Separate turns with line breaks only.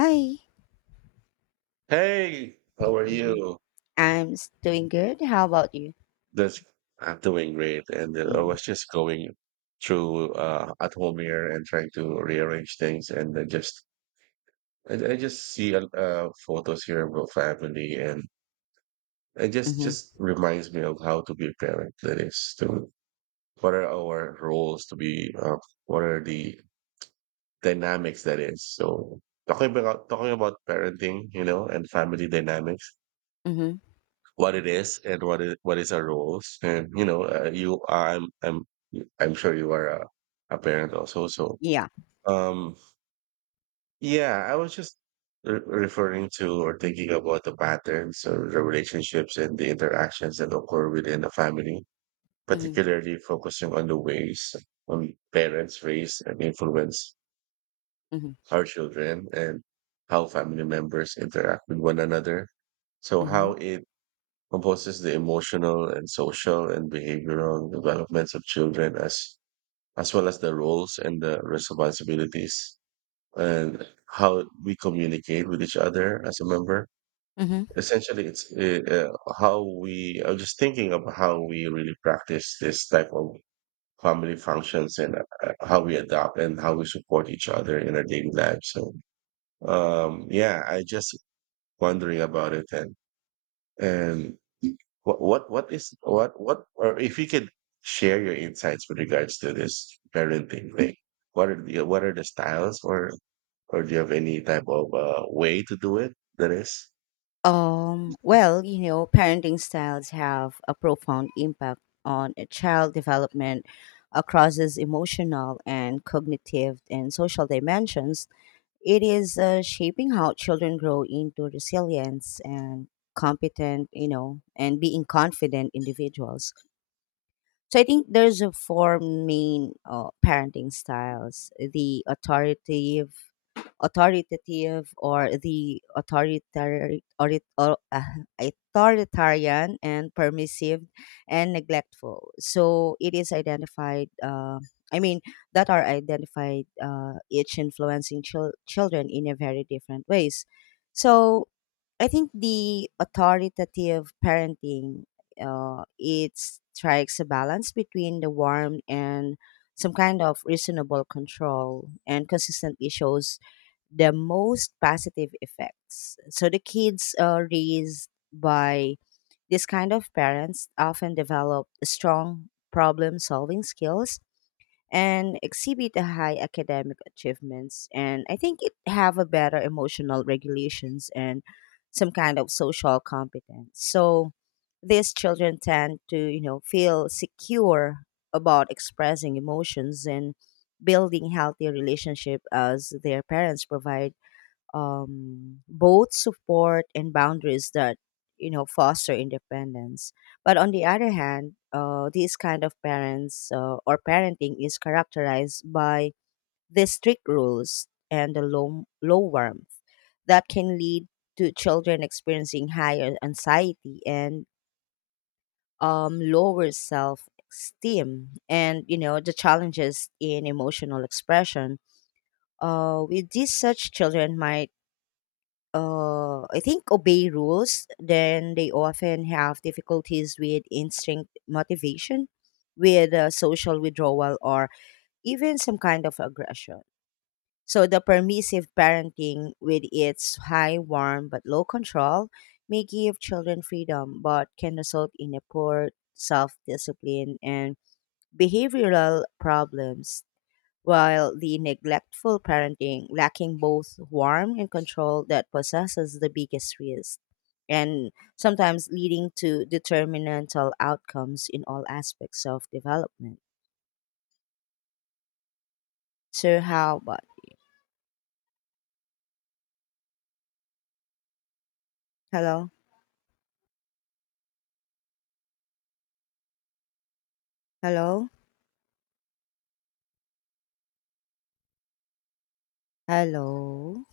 Hi.
Hey, how are
Mhm.
you?
Doing good. How about you?
That's I'm doing great, and I
Mm.
was just going through at home here and trying to rearrange things, and I just see photos here about family, and it just
Mhm.
just reminds me of how to be a parent. That is, to what are our roles to be, what are the dynamics that is. So talking about parenting, you know, and family dynamics.
Mhm.
What it is and what is our roles. And you know, you I'm I'm sure you are a parent also. So
Yeah.
um, yeah, I was just referring to or thinking about the patterns or the relationships and the interactions that occur within the family,
Mhm.
particularly focusing on the ways on parents raise and influence
Mhm.
our children and how family members interact with one another. So how
Mhm.
it composes the emotional and social and behavioral developments of children as well as the roles and the responsibilities and how we communicate with each other as a member.
Mhm.
Essentially, it's how we I'm just thinking of how we really practice this type of family functions, and how we adopt and how we support each other in our daily life. So yeah, I just wondering about it, and what is what or if you could share your insights with regards to this parenting thing? What are the styles, or do you have any type of way to do it? That is.
Well, you know, parenting styles have a profound impact on a child development across its emotional and cognitive and social dimensions. It is shaping how children grow into resilience and competent, you know, and being confident individuals. So I think there's a four main parenting styles: the authoritative, authoritative, or the authoritarian, or, authoritarian and permissive, and neglectful. So it is identified. I mean, that are identified, each influencing children in a very different ways. So I think the authoritative parenting, it strikes a balance between the warmth and some kind of reasonable control and consistently shows the most positive effects. So the kids, raised by this kind of parents often develop strong problem solving skills and exhibit a high academic achievements, and I think it have a better emotional regulations and some kind of social competence. So these children tend to, you know, feel secure about expressing emotions and building healthy relationship as their parents provide both support and boundaries that, you know, foster independence. But on the other hand, these kind of parents, or parenting is characterized by the strict rules and the low warmth that can lead to children experiencing higher anxiety and lower self esteem, and you know the challenges in emotional expression with these such children might, I think, obey rules, then they often have difficulties with instinct motivation, with social withdrawal, or even some kind of aggression. So the permissive parenting, with its high warm but low control, may give children freedom, but can result in a poor self discipline and behavioral problems, while the neglectful parenting lacking both warmth and control that possesses the biggest risk and sometimes leading to determinantal outcomes in all aspects of development. So how about, hello? Hello? Hello?